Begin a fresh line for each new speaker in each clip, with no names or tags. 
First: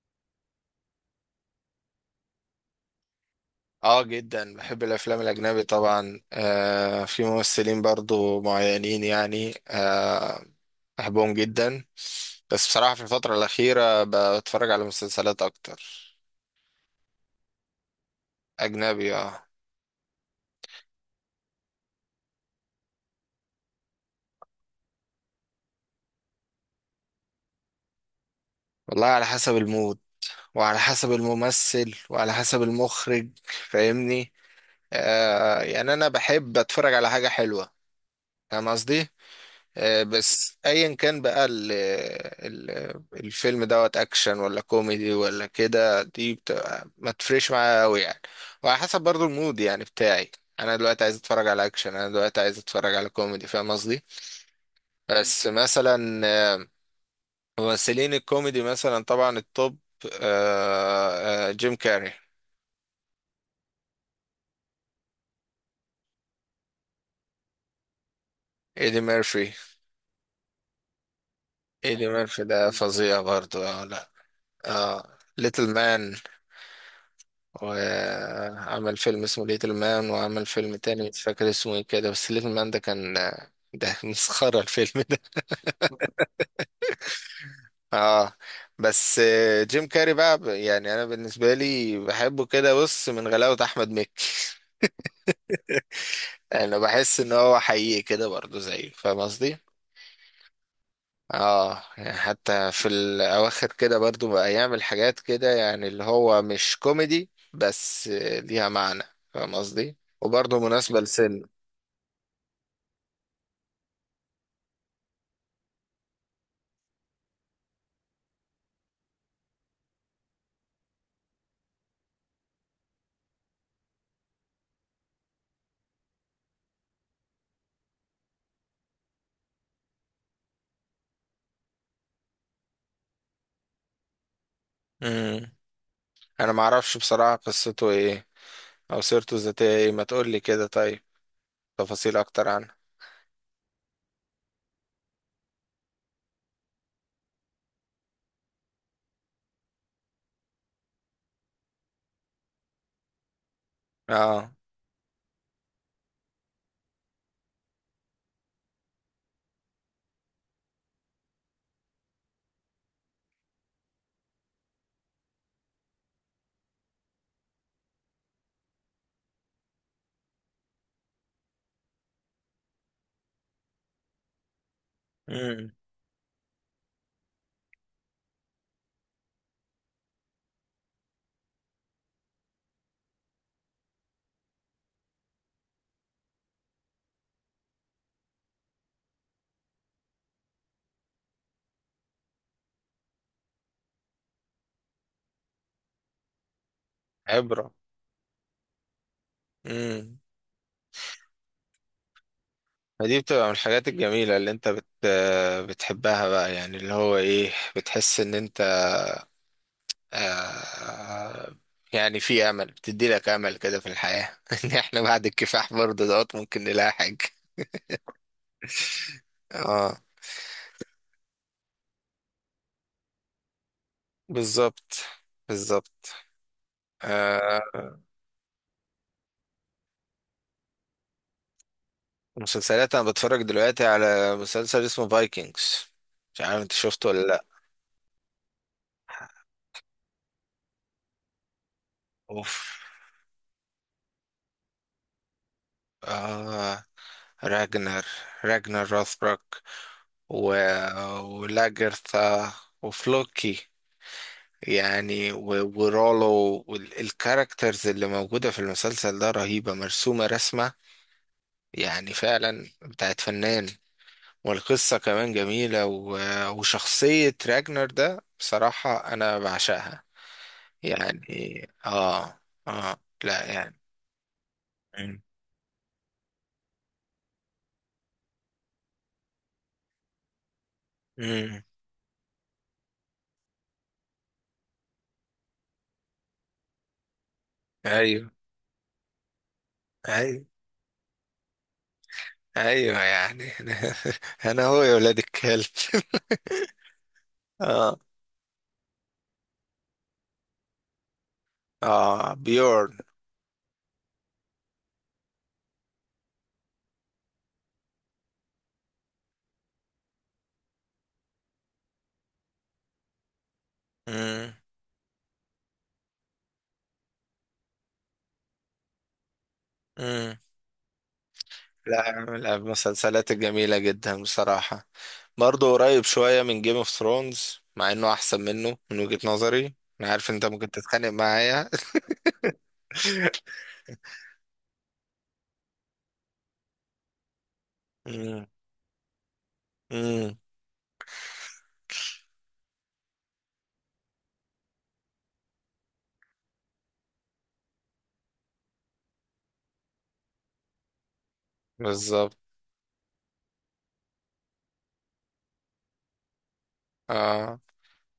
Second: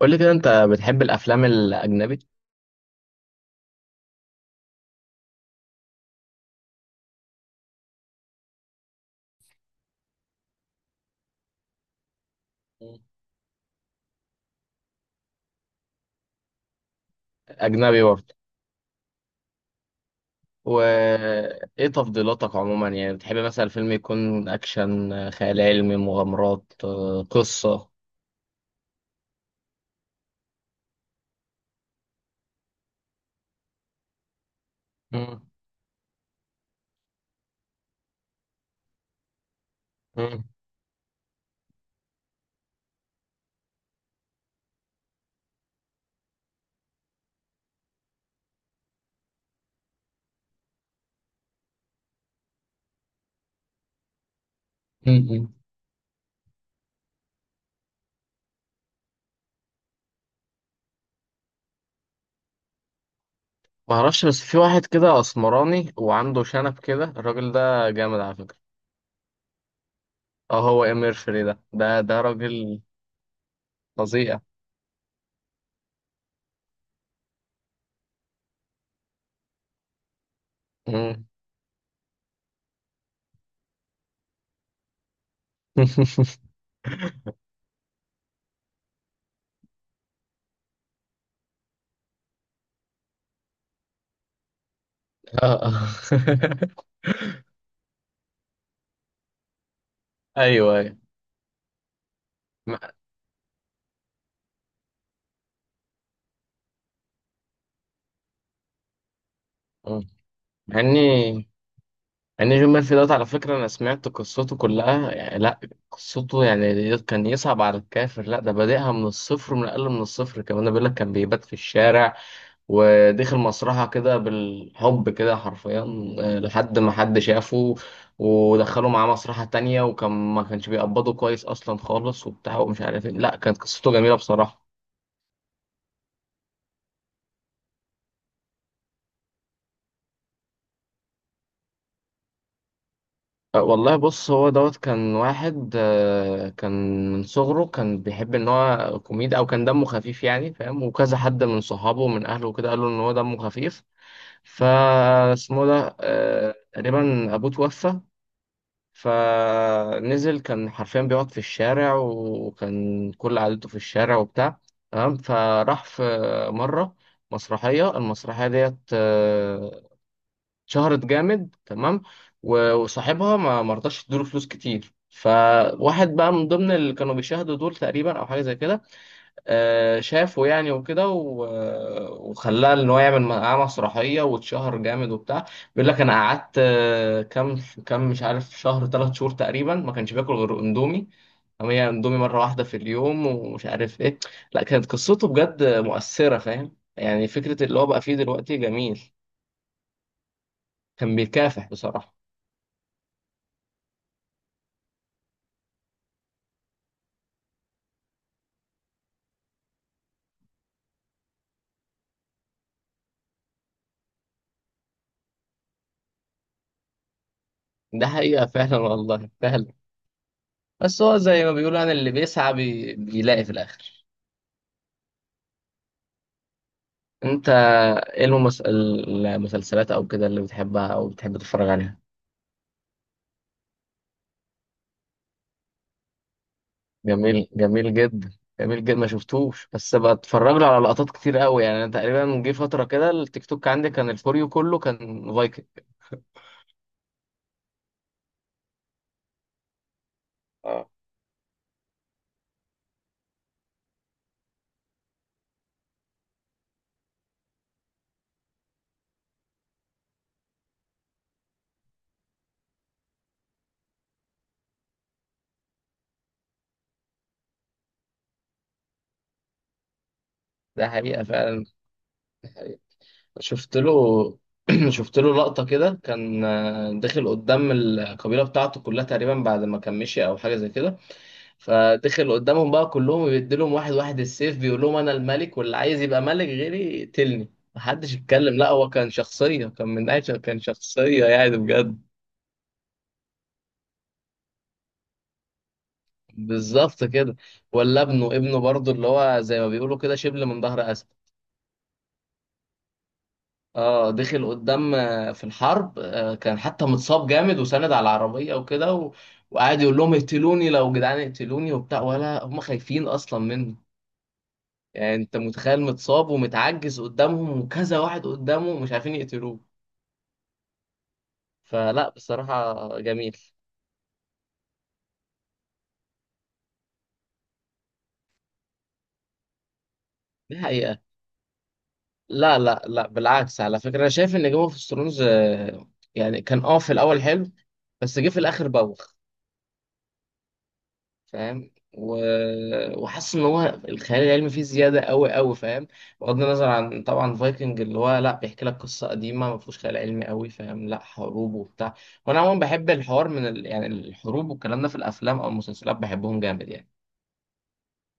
قول لي كده، انت بتحب الافلام الاجنبي؟
اه، جدا بحب الافلام الاجنبي طبعا، في ممثلين برضو معينين يعني، بحبهم جدا. بس بصراحة
مم.
في الفترة الأخيرة بتفرج على مسلسلات أكتر
اجنبي برضه؟
أجنبي، اه.
وايه تفضيلاتك عموما؟ يعني بتحب مثلا الفيلم يكون اكشن، خيال علمي، مغامرات، قصة؟
والله على حسب المود وعلى حسب الممثل وعلى حسب المخرج، فاهمني؟
مم.
يعني أنا بحب أتفرج على حاجة حلوة. فاهم قصدي؟
مم.
بس ايا كان بقى ال ال الفيلم دوت اكشن ولا كوميدي ولا كده، دي بتبقى ما تفرقش معايا قوي يعني. وعلى حسب برضو المود يعني بتاعي. انا دلوقتي عايز اتفرج على اكشن، انا دلوقتي عايز اتفرج على كوميدي. فاهم قصدي؟ بس
مم.
مثلا، آه، ممثلين الكوميدي مثلا طبعا التوب، جيم كاري،
ما اعرفش، بس في واحد كده اسمراني وعنده شنب كده، الراجل ده جامد على فكرة.
ايدي ميرفي.
اه، هو امير فري ده ده
ايدي
ده
ميرفي
راجل
ده فظيع برضو، اه لا.
فظيع.
اه، ليتل مان. وعمل فيلم اسمه ليتل مان، وعمل فيلم تاني مش
مم.
فاكر اسمه ايه كده، بس ليتل مان ده كان، ده مسخرة الفيلم ده. اه، بس جيم كاري بقى يعني انا بالنسبة لي بحبه كده، بص، من غلاوة احمد مكي.
اه، اه.
انا بحس ان هو حقيقي كده برضه زيه، فاهم قصدي؟
ايوه، ايوه.
اه، يعني حتى في
مع
الاواخر كده برضه بقى يعمل حاجات كده يعني، اللي هو مش كوميدي، بس ليها معنى. فاهم قصدي؟
مم.
وبرضه
مع
مناسبة.
اني يعني جون ميرفي دوت، على فكرة أنا سمعت قصته كلها، يعني لا. قصته يعني كان يصعب على الكافر، لا ده بادئها من الصفر، من أقل من الصفر كمان. بيقول لك كان بيبات في الشارع، ودخل مسرحة كده بالحب كده حرفيا، لحد ما حد شافه ودخله معاه مسرحة تانية، وكان ما كانش بيقبضه كويس أصلا خالص وبتاع ومش عارف إيه. لا كانت قصته جميلة بصراحة.
لسن، انا ما اعرفش بصراحة قصته ايه او سيرته الذاتية ايه. ما تقول لي كده طيب، تفاصيل اكتر عنه.
والله بص، هو دوت كان واحد، آه، كان من صغره كان بيحب ان هو كوميدي، او كان دمه خفيف يعني، فاهم؟ وكذا حد من صحابه ومن اهله وكده قالوا ان هو دمه خفيف.
اه.
فاسمه ده تقريبا ابوه توفى، فنزل، كان حرفيا بيقعد في الشارع، وكان كل عادته في الشارع وبتاع. تمام، فراح مرة مسرحية، المسرحية ديت شهرت جامد. تمام، و- وصاحبها ما مرضاش يديله فلوس كتير،
امم.
فواحد بقى من ضمن اللي كانوا بيشاهدوا دول تقريبا او حاجه زي كده، شافه يعني وكده، و- وخلاه ان هو يعمل معاه مسرحيه واتشهر جامد وبتاع. بيقول لك انا قعدت كام مش عارف، شهر، 3 شهور تقريبا، ما كانش باكل غير اندومي. هي اندومي مره واحده في اليوم ومش عارف ايه. لا كانت قصته بجد مؤثره، فاهم يعني فكره
عبرة.
اللي هو بقى فيه دلوقتي جميل.
امم.
كان بيكافح بصراحه.
فدي بتبقى من الحاجات الجميلة اللي انت بتحبها بقى، يعني اللي هو ايه، بتحس ان انت، آه، يعني في امل، بتدي لك امل كده في الحياة. ان احنا بعد الكفاح برضه دوت ممكن نلاقي حاجة.
ده حقيقة فعلا، والله فعلا.
اه.
بس هو زي ما بيقولوا يعني، اللي بيسعى بيلاقي في الآخر.
بالظبط، بالظبط.
أنت،
آه.
إيه المسلسلات أو كده اللي بتحبها أو بتحب تتفرج عليها؟
مسلسلات، انا بتفرج دلوقتي على مسلسل اسمه فايكنجز. مش عارف انت شفته ولا لا.
جميل، جميل جدا. جميل جدا، ما شفتوش، بس بتفرج له على لقطات كتير قوي، يعني أنا تقريبا جه
اوف،
فترة كده التيك توك عندي كان الفوريو كله كان فايكنج.
آه، راجنر راجنر راثبروك، و...
اه.
ولاجرثا، وفلوكي، يعني، ورولو، والكاركترز اللي موجودة في المسلسل ده رهيبة، مرسومة رسمة يعني فعلا بتاعت فنان. والقصة كمان جميلة، وشخصية راجنر ده بصراحة أنا بعشقها،
ده حقيقة فعلا.
يعني. اه، اه، لا
شفت
يعني.
له. شفت
مم.
له لقطة كده، كان داخل قدام القبيلة بتاعته كلها تقريبا، بعد ما كان مشي أو حاجة زي كده،
مم.
فدخل قدامهم بقى كلهم، بيديلهم واحد واحد السيف، بيقول لهم انا الملك، واللي عايز يبقى ملك غيري يقتلني، محدش
ايوه
يتكلم. لا هو كان شخصية، كان من ناحية
ايوه
كان شخصية يعني بجد.
ايوه يعني، انا هو يا ولاد الكلب.
بالظبط كده.
اه.
ولا ابنه، ابنه برضه اللي هو زي ما بيقولوا كده شبل من ظهر أسد.
اه، بيورن.
اه، دخل قدام في الحرب، كان حتى متصاب جامد وساند على العربية وكده وقعد يقول لهم اقتلوني لو جدعان، اقتلوني وبتاع، ولا هم خايفين اصلا منه.
مم.
يعني انت متخيل، متصاب ومتعجز قدامهم، وكذا واحد قدامه مش عارفين يقتلوه.
مم.
فلا
لا، من
بصراحة
المسلسلات
جميل.
الجميلة جدا بصراحة. برضه قريب شوية من جيم اوف ثرونز، مع انه احسن منه من وجهة نظري. انا عارف انت
دي
ممكن
حقيقة.
تتخانق معايا.
لا، لا، لا، بالعكس على فكرة، انا شايف ان جيم اوف ثرونز يعني كان، في الاول حلو، بس جه في
مم.
الاخر بوخ،
مم.
فاهم؟ و... وحاسس ان هو الخيال العلمي فيه زياده قوي قوي، فاهم؟ بغض النظر عن طبعا فايكنج اللي هو لا، بيحكي لك قصه قديمه ما فيهوش خيال علمي قوي، فاهم؟ لا، حروب وبتاع.
بالظبط.
وانا عموما بحب الحوار من يعني الحروب والكلام ده في الافلام او المسلسلات بحبهم جامد يعني.
اه.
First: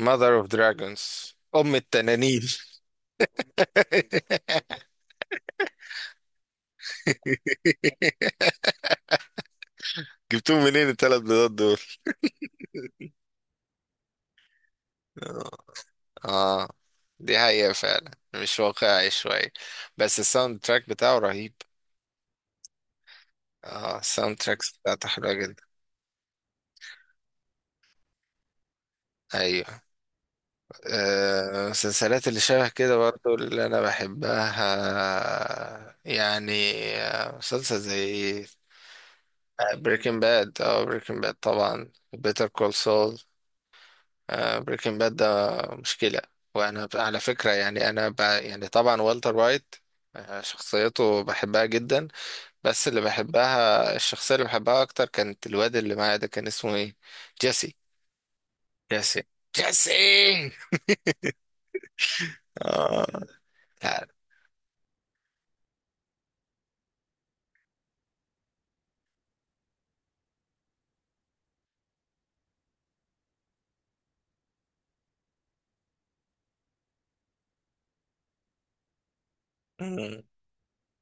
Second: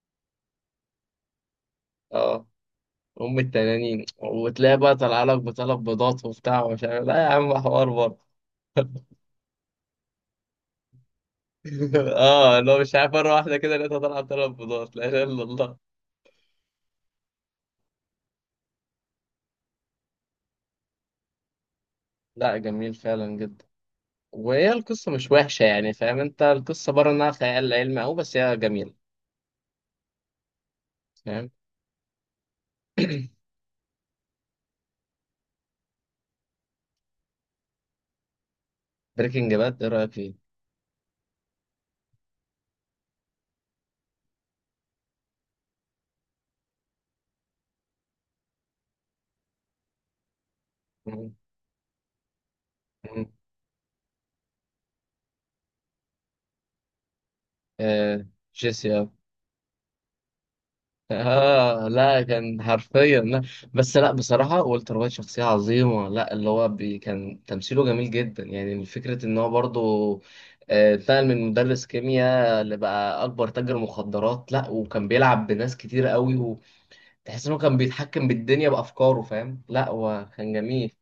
Mother of Dragons، أم التنانين.
اه، ام التنانين، وتلاقي بقى طالعه لك بطلب بيضات وبتاع ومش عارف، لا يا عم حوار برضه.
جبتهم منين التلات بيضات دول؟
اه، لو مش عارف، مره واحده كده لقيتها طالعه بطلب بيضات، لا اله الا
اه،
الله.
آه، دي حقيقة فعلا، مش واقعي شوية. بس الساوند تراك بتاعه رهيب.
لا، جميل فعلا جدا.
اه، الساوند
وهي
تراكس بتاعته
القصة مش
حلوة
وحشة،
جدا.
يعني فاهم انت القصة بره انها خيال علمي، او بس هي جميلة،
ايوه.
فاهم؟
المسلسلات اللي شبه كده برضو اللي انا بحبها يعني، مسلسل زي
بريكنج باد، ايه رأيك
بريكنج
فيه؟
باد، اه بريكنج باد طبعا، بيتر كول سول. بريكنج باد ده مشكلة. وأنا على فكرة يعني، أنا يعني طبعا والتر وايت، شخصيته
مم.
بحبها جدا. بس اللي
مم.
بحبها، الشخصية اللي بحبها أكتر، كانت الواد اللي معايا ده كان اسمه إيه؟ جيسي.
آه، جيسي، اه.
جيسي. جيسي.
آه، لا كان
آه.
حرفيا لا. بس
لا.
لا بصراحة والتر وايت شخصية عظيمة، لا اللي هو كان تمثيله جميل جدا، يعني فكرة ان هو برضه اتنقل من مدرس كيمياء لبقى اكبر تاجر مخدرات، لا وكان بيلعب بناس كتير قوي. وتحس انه كان بيتحكم بالدنيا بافكاره، فاهم؟ لا
مم.
هو كان جميل.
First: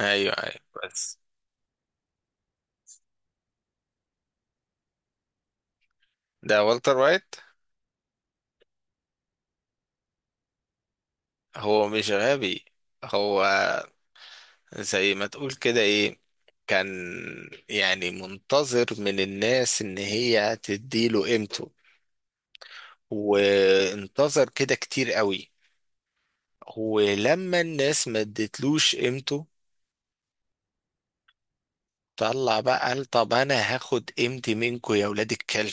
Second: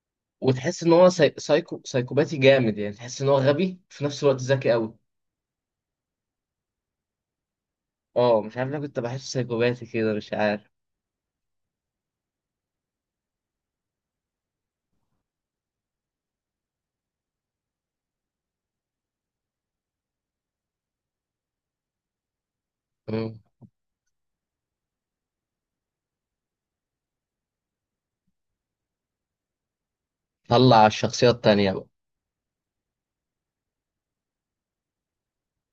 أيوه أيوه،
وتحس ان هو
بس.
سايكوباتي جامد، يعني تحس ان هو غبي في نفس الوقت، ذكي قوي.
ده والتر وايت.
اه، مش عارف ليه كنت بحسه سايكوباتي كده، مش عارف.
هو مش غبي، هو زي ما تقول كده إيه، كان يعني منتظر من الناس إن هي تديله قيمته،
مم.
وانتظر كده كتير قوي. ولما الناس ما ادتلوش قيمته،
طلع على الشخصية التانية بقى.
طلع بقى قال طب انا هاخد قيمتي منكم يا ولاد الكلب.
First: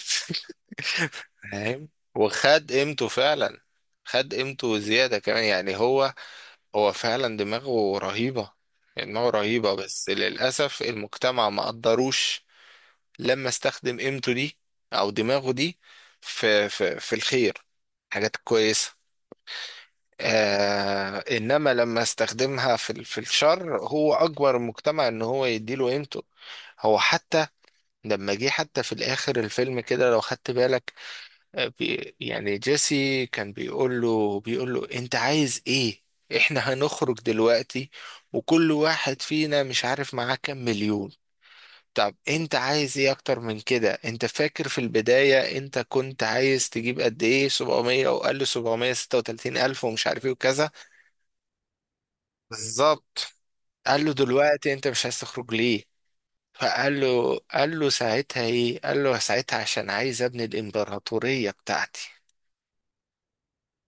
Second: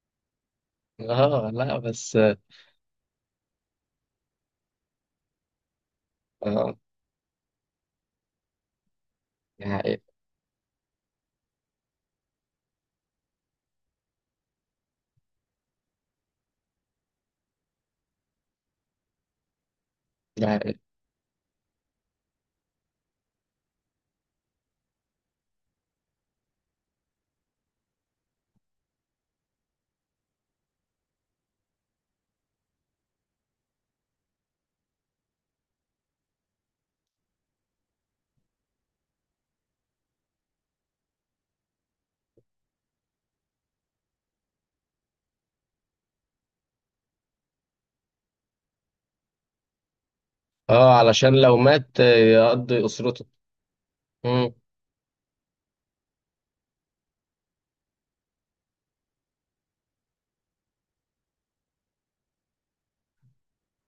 اه، لا
فاهم،
بس.
وخد قيمته فعلا. خد قيمته زيادة كمان يعني. هو،
اه،
هو فعلا دماغه رهيبة، دماغه
دي
رهيبة.
حقيقة.
بس للأسف المجتمع ما قدروش لما استخدم قيمته دي، أو دماغه دي، في في الخير، حاجات كويسة.
دي حقيقة.
آه، انما لما استخدمها في في الشر، هو اجبر المجتمع ان هو يديله قيمته. هو حتى، لما جه حتى في الاخر الفيلم كده، لو خدت بالك، بي يعني جيسي كان بيقول له، بيقول له انت عايز ايه؟ احنا هنخرج دلوقتي وكل واحد فينا مش عارف معاه كام مليون. طب انت عايز ايه اكتر من كده؟ انت فاكر في البداية انت كنت عايز تجيب قد ايه؟ 700، وقال له 736 الف، ومش عارف ايه وكذا.
اه، علشان لو مات، يقضي أسرته.
بالظبط. قال له
مم.
دلوقتي انت مش عايز تخرج ليه؟ فقال له، قال له ساعتها ايه؟ قال له ساعتها عشان عايز ابني الامبراطورية بتاعتي.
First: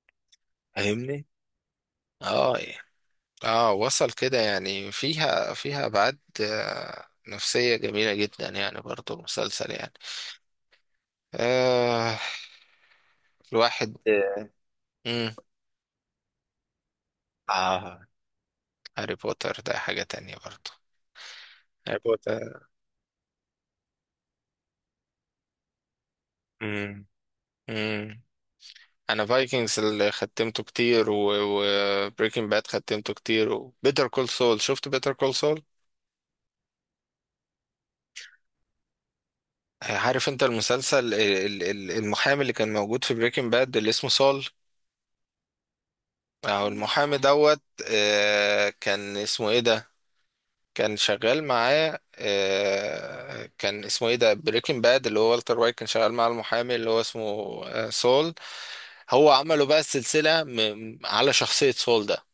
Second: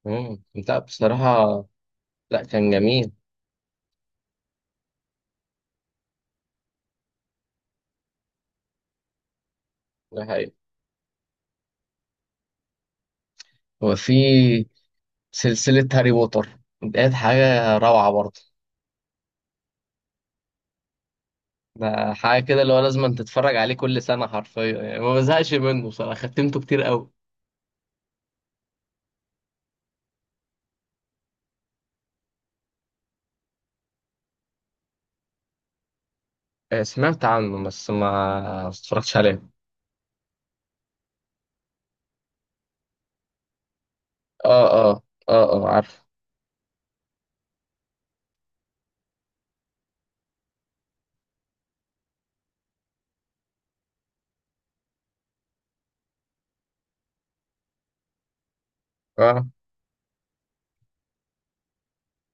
مم. لا
فاهمني؟
بصراحة. لا
اه
كان
يعني.
جميل.
اه، وصل كده يعني، فيها ابعاد نفسية جميلة جدا يعني، برضو المسلسل يعني.
ده حقيقة.
آه، الواحد،
وفي
امم.
سلسلة هاري بوتر ديت، حاجة
اه،
روعة برضه.
هاري بوتر ده حاجة تانية برضو. هاري
ده حاجة كده
بوتر،
اللي هو لازم تتفرج عليه كل سنة حرفيا يعني، ما بزهقش منه بصراحة، ختمته كتير قوي.
امم. انا فايكنجز اللي ختمته كتير، وبريكنج باد ختمته كتير، وبيتر كول سول. شفت بيتر كول سول؟
سمعت عنه بس ما اتفرجتش عليه.
عارف انت المسلسل المحامي اللي كان موجود في بريكنج باد، اللي اسمه سول.
اه، اه. اه، اه، عارف.
او المحامي دوت، كان اسمه ايه ده، كان شغال معاه، كان اسمه ايه ده؟ بريكنج باد اللي هو والتر وايت كان شغال مع المحامي اللي هو اسمه، سول. هو
اه.
عمله بقى السلسلة على شخصية سول ده،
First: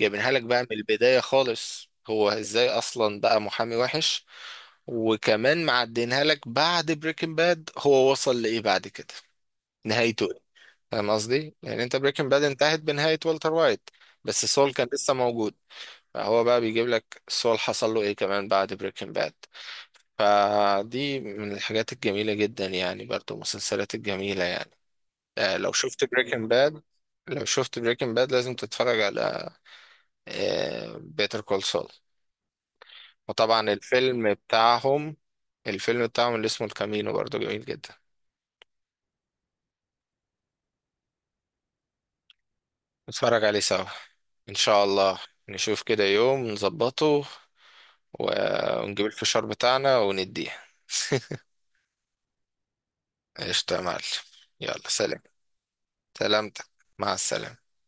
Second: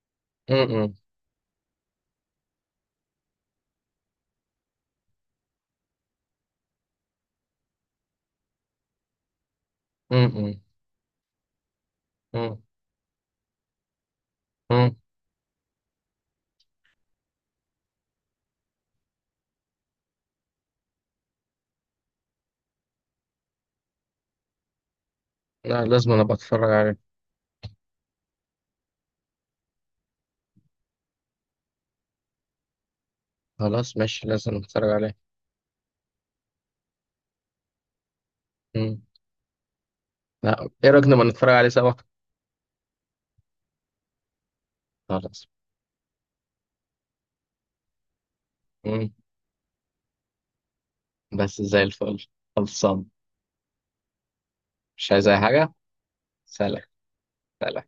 جايبينها لك بقى من
م-م.
البداية خالص، هو ازاي اصلا بقى محامي وحش. وكمان معدينها لك بعد بريكنج باد هو وصل لإيه بعد كده، نهايته إيه؟
م-م.
فاهم قصدي؟ يعني انت بريكنج باد
م-م.
انتهت بنهاية والتر وايت، بس سول كان
م.
لسه موجود. فهو بقى بيجيب لك سول حصل له ايه كمان بعد بريكنج باد. فدي من الحاجات الجميلة جدا يعني، برضو المسلسلات الجميلة يعني. لو
لا
شفت
لازم، انا
بريكنج
بتفرج
باد،
عليه.
لو شفت بريكنج باد لازم تتفرج على بيتر كول سول. وطبعا
خلاص ماشي،
الفيلم
لازم اتفرج عليه.
بتاعهم، الفيلم بتاعهم اللي اسمه الكامينو برضو جميل جدا.
م. لا، ايه رأيك نبقى نتفرج عليه سوا؟
نتفرج عليه سوا، ان شاء الله.
خلاص.
نشوف كده يوم نظبطه، ونجيب
م.
الفشار بتاعنا ونديه.
بس زي الفل. خلصان.
قشطة يا معلم. يلا
مش
سلام.
عايز اي حاجة.
سلامتك.
سلام.
مع السلامة.
سلام.